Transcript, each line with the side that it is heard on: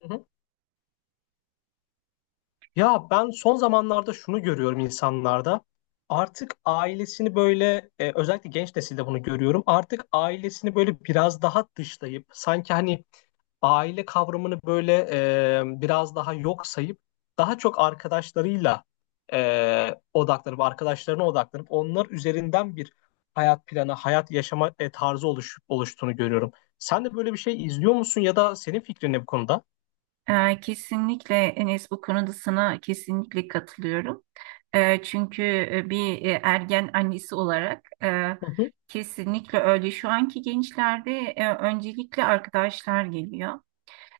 left: Hı hı. Ya ben son zamanlarda şunu görüyorum insanlarda. Artık ailesini böyle özellikle genç nesilde bunu görüyorum. Artık ailesini böyle biraz daha dışlayıp sanki hani aile kavramını böyle biraz daha yok sayıp daha çok arkadaşlarıyla odaklanıp arkadaşlarına odaklanıp onlar üzerinden bir hayat planı, hayat yaşama tarzı oluştuğunu görüyorum. Sen de böyle bir şey izliyor musun ya da senin fikrin ne bu konuda?
right: Kesinlikle Enes, bu konuda sana kesinlikle katılıyorum. Çünkü bir ergen annesi olarak,
left: Hı hı.
right: kesinlikle öyle. Şu anki gençlerde öncelikle arkadaşlar geliyor.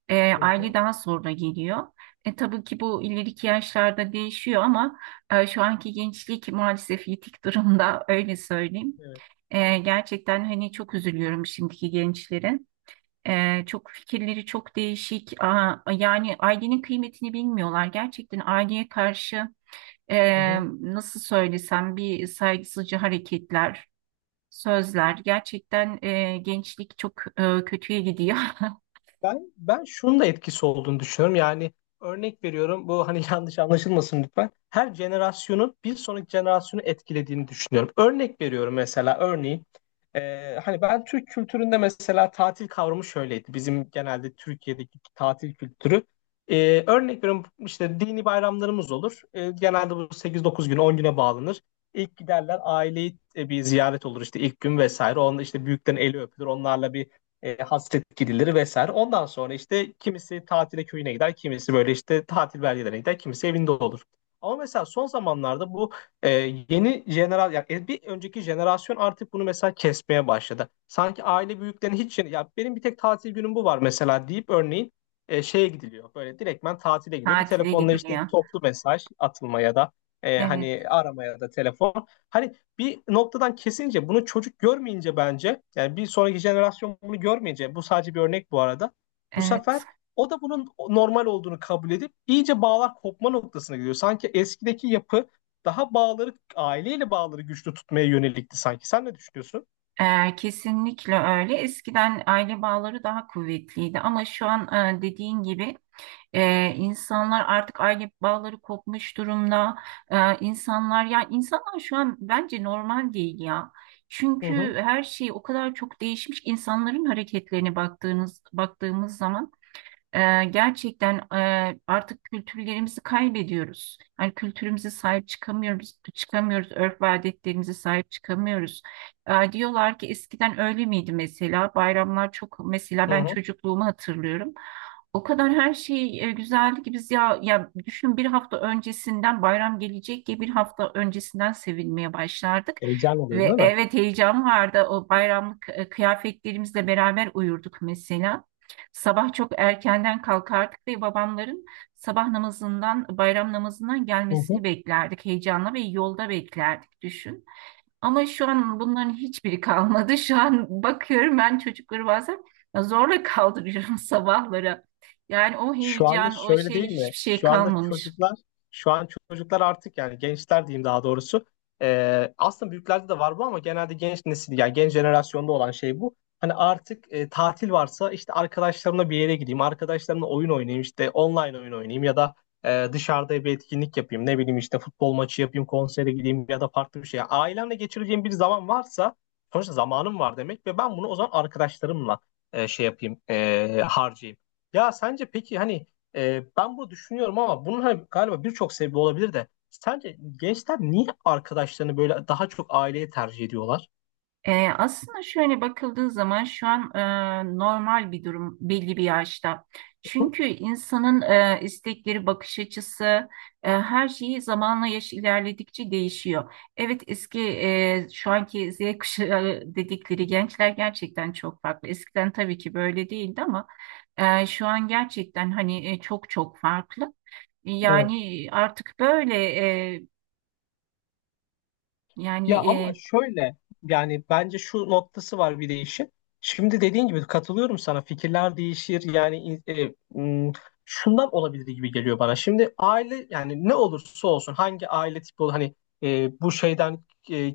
left: Hı
right: Aile
left: hı.
right: daha sonra geliyor. Tabii ki bu ileriki yaşlarda değişiyor ama şu anki gençlik maalesef yitik durumda, öyle söyleyeyim.
left: Evet.
right: Gerçekten hani çok üzülüyorum şimdiki gençlere. Çok fikirleri çok değişik. Yani ailenin kıymetini bilmiyorlar. Gerçekten aileye karşı e,
left: Hı hı.
right: nasıl söylesem, bir saygısızca hareketler, sözler. Gerçekten gençlik çok kötüye gidiyor.
left: Ben şunun da etkisi olduğunu düşünüyorum. Yani örnek veriyorum bu hani yanlış anlaşılmasın lütfen. Her jenerasyonun bir sonraki jenerasyonu etkilediğini düşünüyorum. Örnek veriyorum mesela örneğin hani ben Türk kültüründe mesela tatil kavramı şöyleydi. Bizim genelde Türkiye'deki tatil kültürü. Örnek veriyorum işte dini bayramlarımız olur. Genelde bu sekiz dokuz gün 10 güne bağlanır. İlk giderler aileyi bir ziyaret olur işte ilk gün vesaire. Onda işte büyüklerin eli öpülür. Onlarla bir hasret gidiliri vesaire. Ondan sonra işte kimisi tatile köyüne gider, kimisi böyle işte tatil beldelerine gider, kimisi evinde olur. Ama mesela son zamanlarda bu e, yeni jeneral yani bir önceki jenerasyon artık bunu mesela kesmeye başladı. Sanki aile büyüklerinin hiç ya benim bir tek tatil günüm bu var mesela deyip örneğin şeye gidiliyor. Böyle direktmen tatile gidiyor. Bir
right: Tatile
left: telefonla işte
right: gidiliyor.
left: toplu mesaj atılmaya da
right: Evet,
left: hani aramaya da telefon. Hani bir noktadan kesince bunu çocuk görmeyince bence yani bir sonraki jenerasyon bunu görmeyince bu sadece bir örnek bu arada. Bu sefer
right: evet.
left: o da bunun normal olduğunu kabul edip iyice bağlar kopma noktasına gidiyor. Sanki eskideki yapı daha bağları aileyle bağları güçlü tutmaya yönelikti sanki. Sen ne düşünüyorsun?
right: Kesinlikle öyle. Eskiden aile bağları daha kuvvetliydi ama şu an, dediğin gibi, insanlar artık aile bağları kopmuş durumda. İnsanlar ya insanlar şu an bence normal değil ya.
left: Hı
right: Çünkü
left: hı,
right: her şey o kadar çok değişmiş ki, insanların hareketlerine baktığımız zaman gerçekten artık kültürlerimizi kaybediyoruz. Yani kültürümüze sahip çıkamıyoruz, örf ve adetlerimize sahip çıkamıyoruz. Diyorlar ki eskiden öyle miydi mesela? Bayramlar çok, mesela
left: hı
right: ben
left: hı.
right: çocukluğumu hatırlıyorum. O kadar her şey güzeldi ki biz, ya düşün, bir hafta öncesinden bayram gelecek diye bir hafta öncesinden sevinmeye başlardık.
left: Heyecan oluyor
right: Ve
left: değil mi?
right: evet, heyecan vardı. O bayramlık kıyafetlerimizle beraber uyurduk mesela. Sabah çok erkenden kalkardık ve babamların sabah namazından, bayram namazından
left: Hı hı.
right: gelmesini beklerdik. Heyecanla ve yolda beklerdik, düşün. Ama şu an bunların hiçbiri kalmadı. Şu an bakıyorum, ben çocukları bazen zorla kaldırıyorum sabahlara. Yani o
left: Şu anda
right: heyecan, o
left: şöyle
right: şey,
left: değil mi?
right: hiçbir şey
left: Şu anda
right: kalmamış.
left: çocuklar, şu an çocuklar artık yani gençler diyeyim daha doğrusu. Aslında büyüklerde de var bu ama genelde genç nesil yani genç jenerasyonda olan şey bu. Hani artık tatil varsa işte arkadaşlarımla bir yere gideyim, arkadaşlarımla oyun oynayayım işte online oyun oynayayım ya da dışarıda bir etkinlik yapayım. Ne bileyim işte futbol maçı yapayım, konsere gideyim ya da farklı bir şey. Yani ailemle geçireceğim bir zaman varsa sonuçta zamanım var demek ve ben bunu o zaman arkadaşlarımla harcayayım. Ya sence peki hani ben bunu düşünüyorum ama bunun hani galiba birçok sebebi olabilir de sence gençler niye arkadaşlarını böyle daha çok aileye tercih ediyorlar?
right: Aslında şöyle bakıldığı zaman şu an normal bir durum belli bir yaşta. Çünkü insanın istekleri, bakış açısı, her şeyi zamanla, yaş ilerledikçe değişiyor. Evet, şu anki Z kuşağı dedikleri gençler gerçekten çok farklı. Eskiden tabii ki böyle değildi ama şu an gerçekten hani çok çok farklı.
left: Evet.
right: Yani artık böyle e, yani
left: Ya ama
right: e,
left: şöyle yani bence şu noktası var bir de işin. Şimdi dediğin gibi katılıyorum sana fikirler değişir yani m, şundan olabilir gibi geliyor bana. Şimdi aile yani ne olursa olsun hangi aile tipi olur hani bu şeyden e,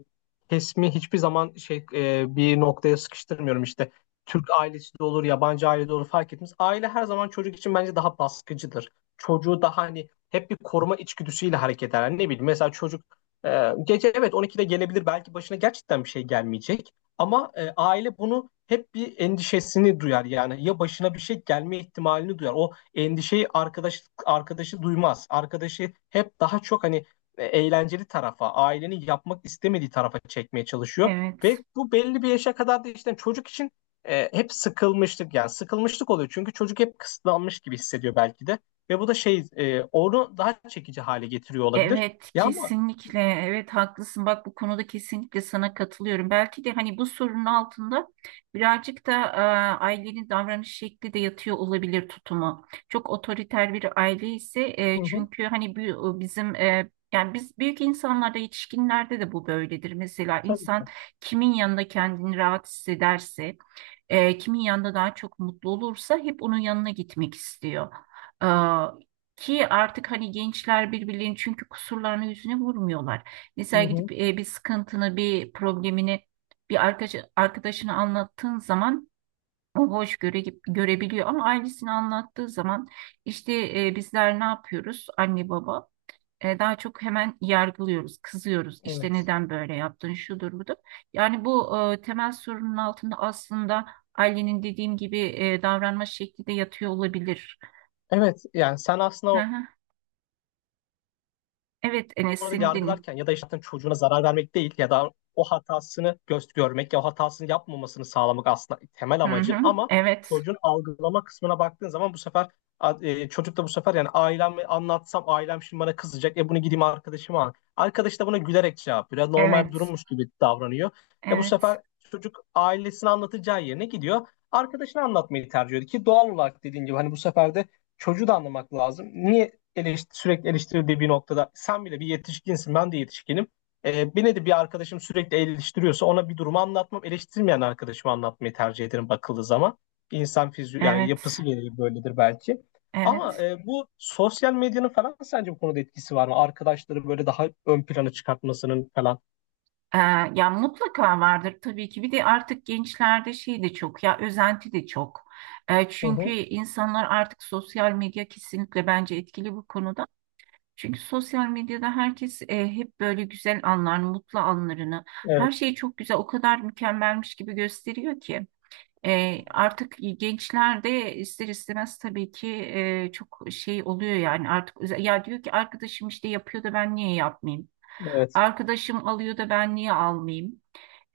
left: kesimi hiçbir zaman şey bir noktaya sıkıştırmıyorum işte. Türk ailesi de olur yabancı aile de olur fark etmez. Aile her zaman çocuk için bence daha baskıcıdır. Çocuğu daha hani hep bir koruma içgüdüsüyle hareket eder. Yani ne bileyim mesela çocuk gece evet 12'de gelebilir belki başına gerçekten bir şey gelmeyecek ama aile bunu hep bir endişesini duyar yani ya başına bir şey gelme ihtimalini duyar. O endişeyi arkadaşı duymaz. Arkadaşı hep daha çok hani eğlenceli tarafa, ailenin yapmak istemediği tarafa çekmeye çalışıyor
right: evet.
left: ve bu belli bir yaşa kadar da işte çocuk için hep sıkılmışlık yani sıkılmışlık oluyor çünkü çocuk hep kısıtlanmış gibi hissediyor belki de ve bu da şey onu daha çekici hale getiriyor olabilir.
right: Evet,
left: Ya ama.
right: kesinlikle. Evet, haklısın. Bak, bu konuda kesinlikle sana katılıyorum. Belki de hani bu sorunun altında birazcık da ailenin davranış şekli de yatıyor olabilir, tutumu. Çok otoriter bir aile ise,
left: Hı hı.
right: çünkü hani bu bizim, yani biz büyük insanlarda, yetişkinlerde de bu böyledir. Mesela insan,
left: Tabii.
right: kimin yanında kendini rahat hissederse, kimin yanında daha çok mutlu olursa hep onun yanına gitmek istiyor. E, Ki artık hani gençler birbirlerinin, çünkü, kusurlarını yüzüne vurmuyorlar.
left: Hı
right: Mesela
left: hı.
right: gidip bir sıkıntını, bir problemini bir arkadaşına anlattığın zaman o görebiliyor, ama ailesini anlattığı zaman işte, bizler ne yapıyoruz anne baba? Daha çok hemen yargılıyoruz, kızıyoruz. İşte
left: Evet.
right: neden böyle yaptın, şudur budur. Yani bu temel sorunun altında aslında ailenin, dediğim gibi, davranma şekli de yatıyor olabilir.
left: Evet yani sen
right: Hı
left: aslında
right: hı. Evet Enes,
left: orada
right: seni dinliyorum.
left: yargılarken ya da işte çocuğuna zarar vermek değil ya da o hatasını göz görmek ya o hatasını yapmamasını sağlamak aslında temel
right: Hı
left: amacın
right: hı.
left: ama
right: Evet,
left: çocuğun algılama kısmına baktığın zaman bu sefer çocuk da bu sefer yani ailemi anlatsam ailem şimdi bana kızacak. E bunu gideyim arkadaşıma al. Arkadaş da buna gülerek cevap veriyor. Normal bir
right: evet,
left: durummuş gibi davranıyor. E bu
right: evet,
left: sefer çocuk ailesini anlatacağı yerine gidiyor. Arkadaşını anlatmayı tercih ediyor ki doğal olarak dediğin gibi hani bu sefer de çocuğu da anlamak lazım. Niye sürekli eleştirildiği bir noktada sen bile bir yetişkinsin ben de yetişkinim. Beni de bir arkadaşım sürekli eleştiriyorsa ona bir durumu anlatmam eleştirmeyen arkadaşıma anlatmayı tercih ederim bakıldığı zaman. İnsan fizyoloji yani
right: evet,
left: yapısı gereği böyledir belki. Ama
right: evet.
left: bu sosyal medyanın falan sence bu konuda etkisi var mı? Arkadaşları böyle daha ön plana çıkartmasının falan.
right: E, Ya mutlaka vardır tabii ki. Bir de artık gençlerde şey de çok, ya özenti de çok.
left: Hı
right: Çünkü
left: hı.
right: insanlar artık sosyal medya kesinlikle bence etkili bu konuda. Çünkü sosyal medyada herkes hep böyle güzel anlar, mutlu anlarını, her
left: Evet.
right: şeyi çok güzel, o kadar mükemmelmiş gibi gösteriyor ki.
left: Hı hı.
right: Artık gençler de ister istemez tabii ki çok şey oluyor, yani artık özel-, ya diyor ki arkadaşım işte yapıyor da ben niye yapmayayım?
left: Evet.
right: Arkadaşım alıyor da ben niye almayayım?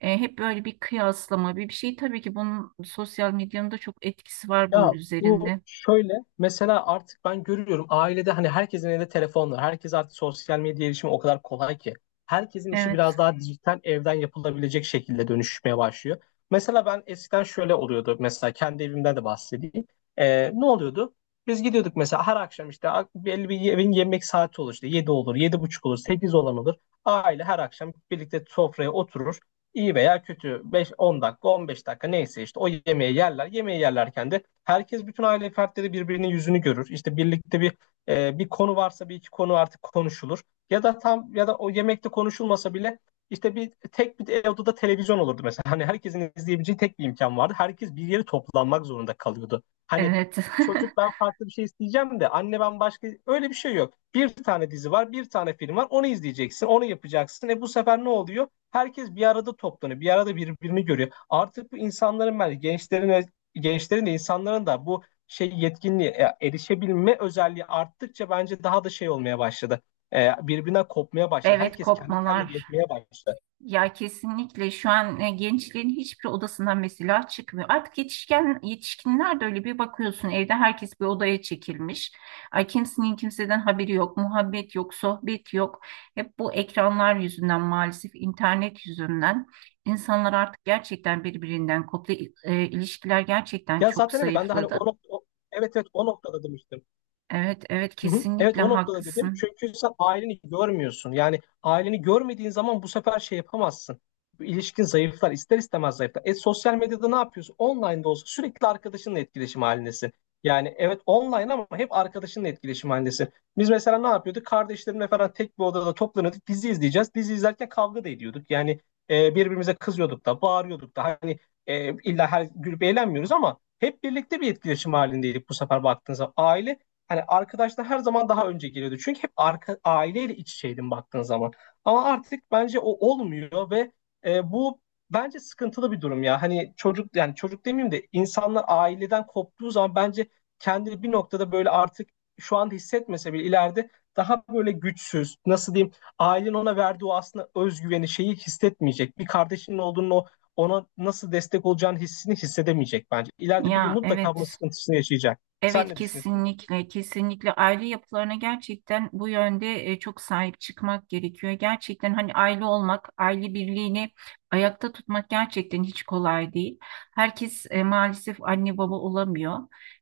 right: Hep böyle bir kıyaslama, bir şey, tabii ki bunun, sosyal medyanın da çok etkisi var bunun
left: Ya bu
right: üzerinde.
left: şöyle mesela artık ben görüyorum ailede hani herkesin elinde telefon var. Herkes artık sosyal medya erişimi o kadar kolay ki. Herkesin işi
right: Evet,
left: biraz daha dijital evden yapılabilecek şekilde dönüşmeye başlıyor. Mesela ben eskiden şöyle oluyordu. Mesela kendi evimden de bahsedeyim. Ne oluyordu? Biz gidiyorduk mesela her akşam işte belli bir evin yemek saati olur işte 7 olur, 7:30 olur, 8 olan olur. Aile her akşam birlikte sofraya oturur. İyi veya kötü 5-10 dakika 15 dakika neyse işte o yemeği yerler. Yemeği yerlerken de herkes bütün aile fertleri birbirinin yüzünü görür. İşte birlikte bir konu varsa bir iki konu artık konuşulur. Ya da tam ya da o yemekte konuşulmasa bile işte bir tek bir odada televizyon olurdu mesela. Hani herkesin izleyebileceği tek bir imkan vardı. Herkes bir yere toplanmak zorunda kalıyordu. Hani
right: evet,
left: çocuk ben farklı bir şey isteyeceğim de anne ben başka öyle bir şey yok. Bir tane dizi var, bir tane film var. Onu izleyeceksin, onu yapacaksın. E bu sefer ne oluyor? Herkes bir arada toplanıyor. Bir arada birbirini görüyor. Artık bu insanların ben gençlerin de insanların da bu şey yetkinliğe erişebilme özelliği arttıkça bence daha da şey olmaya başladı. E, birbirinden kopmaya başladı.
right: evet,
left: Herkes kendi kendine
right: kopmalar.
left: yetmeye başladı.
right: Ya kesinlikle şu an gençlerin hiçbir odasından mesela çıkmıyor. Artık yetişkinler de öyle, bir bakıyorsun evde herkes bir odaya çekilmiş. Ay, kimsenin kimseden haberi yok, muhabbet yok, sohbet yok. Hep bu ekranlar yüzünden, maalesef internet yüzünden insanlar artık gerçekten birbirinden koptu. İlişkiler gerçekten
left: Ya
right: çok
left: zaten evet ben de hani
right: zayıfladı.
left: o nokta, evet evet o noktada demiştim.
right: Evet, evet,
left: Hı hı. Evet
right: kesinlikle
left: o noktada dedim.
right: haklısın.
left: Çünkü sen aileni görmüyorsun. Yani aileni görmediğin zaman bu sefer şey yapamazsın. Bu İlişkin zayıflar, ister istemez zayıflar. E sosyal medyada ne yapıyorsun? Online'da olsa sürekli arkadaşınla etkileşim halindesin. Yani evet online ama hep arkadaşınla etkileşim halindesin. Biz mesela ne yapıyorduk? Kardeşlerimle falan tek bir odada toplanıyorduk. Dizi izleyeceğiz. Dizi izlerken kavga da ediyorduk. Yani birbirimize kızıyorduk da, bağırıyorduk da. Hani illa her gülüp eğlenmiyoruz ama hep birlikte bir etkileşim halindeydik bu sefer baktığınız zaman. Hani arkadaşlar her zaman daha önce geliyordu. Çünkü hep aileyle iç içeydim baktığın zaman. Ama artık bence o olmuyor ve bu bence sıkıntılı bir durum ya. Hani çocuk yani çocuk demeyeyim de insanlar aileden koptuğu zaman bence kendini bir noktada böyle artık şu anda hissetmese bile ileride daha böyle güçsüz, nasıl diyeyim, ailenin ona verdiği o aslında özgüveni şeyi hissetmeyecek. Bir kardeşinin olduğunu ona nasıl destek olacağını hissini hissedemeyecek bence. İleride bir gün
right: Ya
left: mutlaka bunun
right: evet.
left: sıkıntısını yaşayacak. Sen
right: Evet
left: ne düşünüyorsun?
right: kesinlikle, kesinlikle aile yapılarına gerçekten bu yönde çok sahip çıkmak gerekiyor. Gerçekten hani aile olmak, aile birliğini ayakta tutmak gerçekten hiç kolay değil. Herkes maalesef anne baba olamıyor.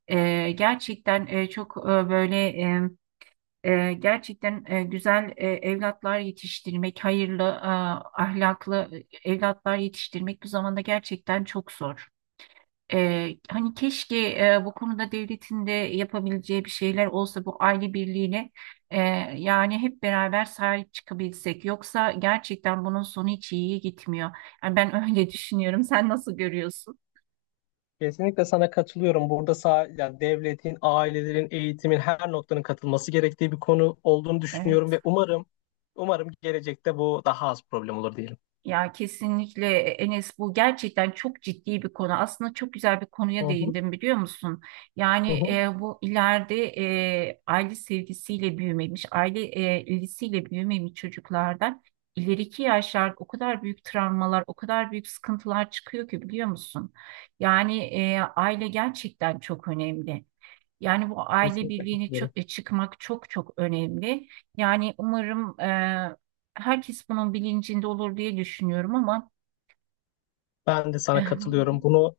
right: Gerçekten çok böyle gerçekten güzel evlatlar yetiştirmek, hayırlı, ahlaklı evlatlar yetiştirmek bu zamanda gerçekten çok zor. Hani keşke bu konuda devletin de yapabileceği bir şeyler olsa, bu aile birliğine e, yani hep beraber sahip çıkabilsek. Yoksa gerçekten bunun sonu hiç iyiye gitmiyor. Yani ben öyle düşünüyorum. Sen nasıl görüyorsun?
left: Kesinlikle sana katılıyorum. Burada yani devletin, ailelerin, eğitimin her noktanın katılması gerektiği bir konu olduğunu düşünüyorum
right: Evet.
left: ve umarım gelecekte bu daha az problem olur diyelim.
right: Ya kesinlikle Enes, bu gerçekten çok ciddi bir konu. Aslında çok güzel bir
left: Hı
right: konuya
left: hı,
right: değindim, biliyor musun?
left: hı
right: Yani
left: hı.
right: bu ileride aile sevgisiyle büyümemiş, aile ilgisiyle büyümemiş çocuklardan ileriki yaşlarda o kadar büyük travmalar, o kadar büyük sıkıntılar çıkıyor ki, biliyor musun? Yani aile gerçekten çok önemli. Yani bu aile
left: Kesinlikle
right: birliğini
left: katılıyorum.
right: çıkmak çok çok önemli. Yani umarım herkes bunun bilincinde olur diye düşünüyorum, ama
left: Ben de sana katılıyorum. Bunu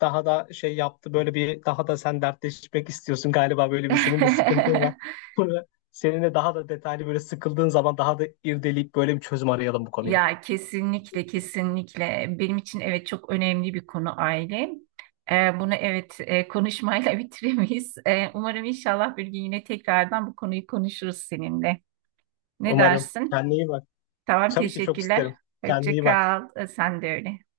left: daha da şey yaptı böyle bir daha da sen dertleşmek istiyorsun galiba böyle bir senin de sıkıntın var. Bunu seninle daha da detaylı böyle sıkıldığın zaman daha da irdeleyip böyle bir çözüm arayalım bu konuya.
right: ya kesinlikle, kesinlikle benim için evet, çok önemli bir konu aile. Bunu, evet, konuşmayla bitiremeyiz. Umarım inşallah bir gün yine tekrardan bu konuyu konuşuruz seninle. Ne
left: Umarım.
right: dersin?
left: Kendine iyi bak.
right: Tamam,
left: Tabii ki çok
right: teşekkürler.
left: isterim. Kendine
right: Hoşça
left: iyi bak.
right: kal. Sen de öyle.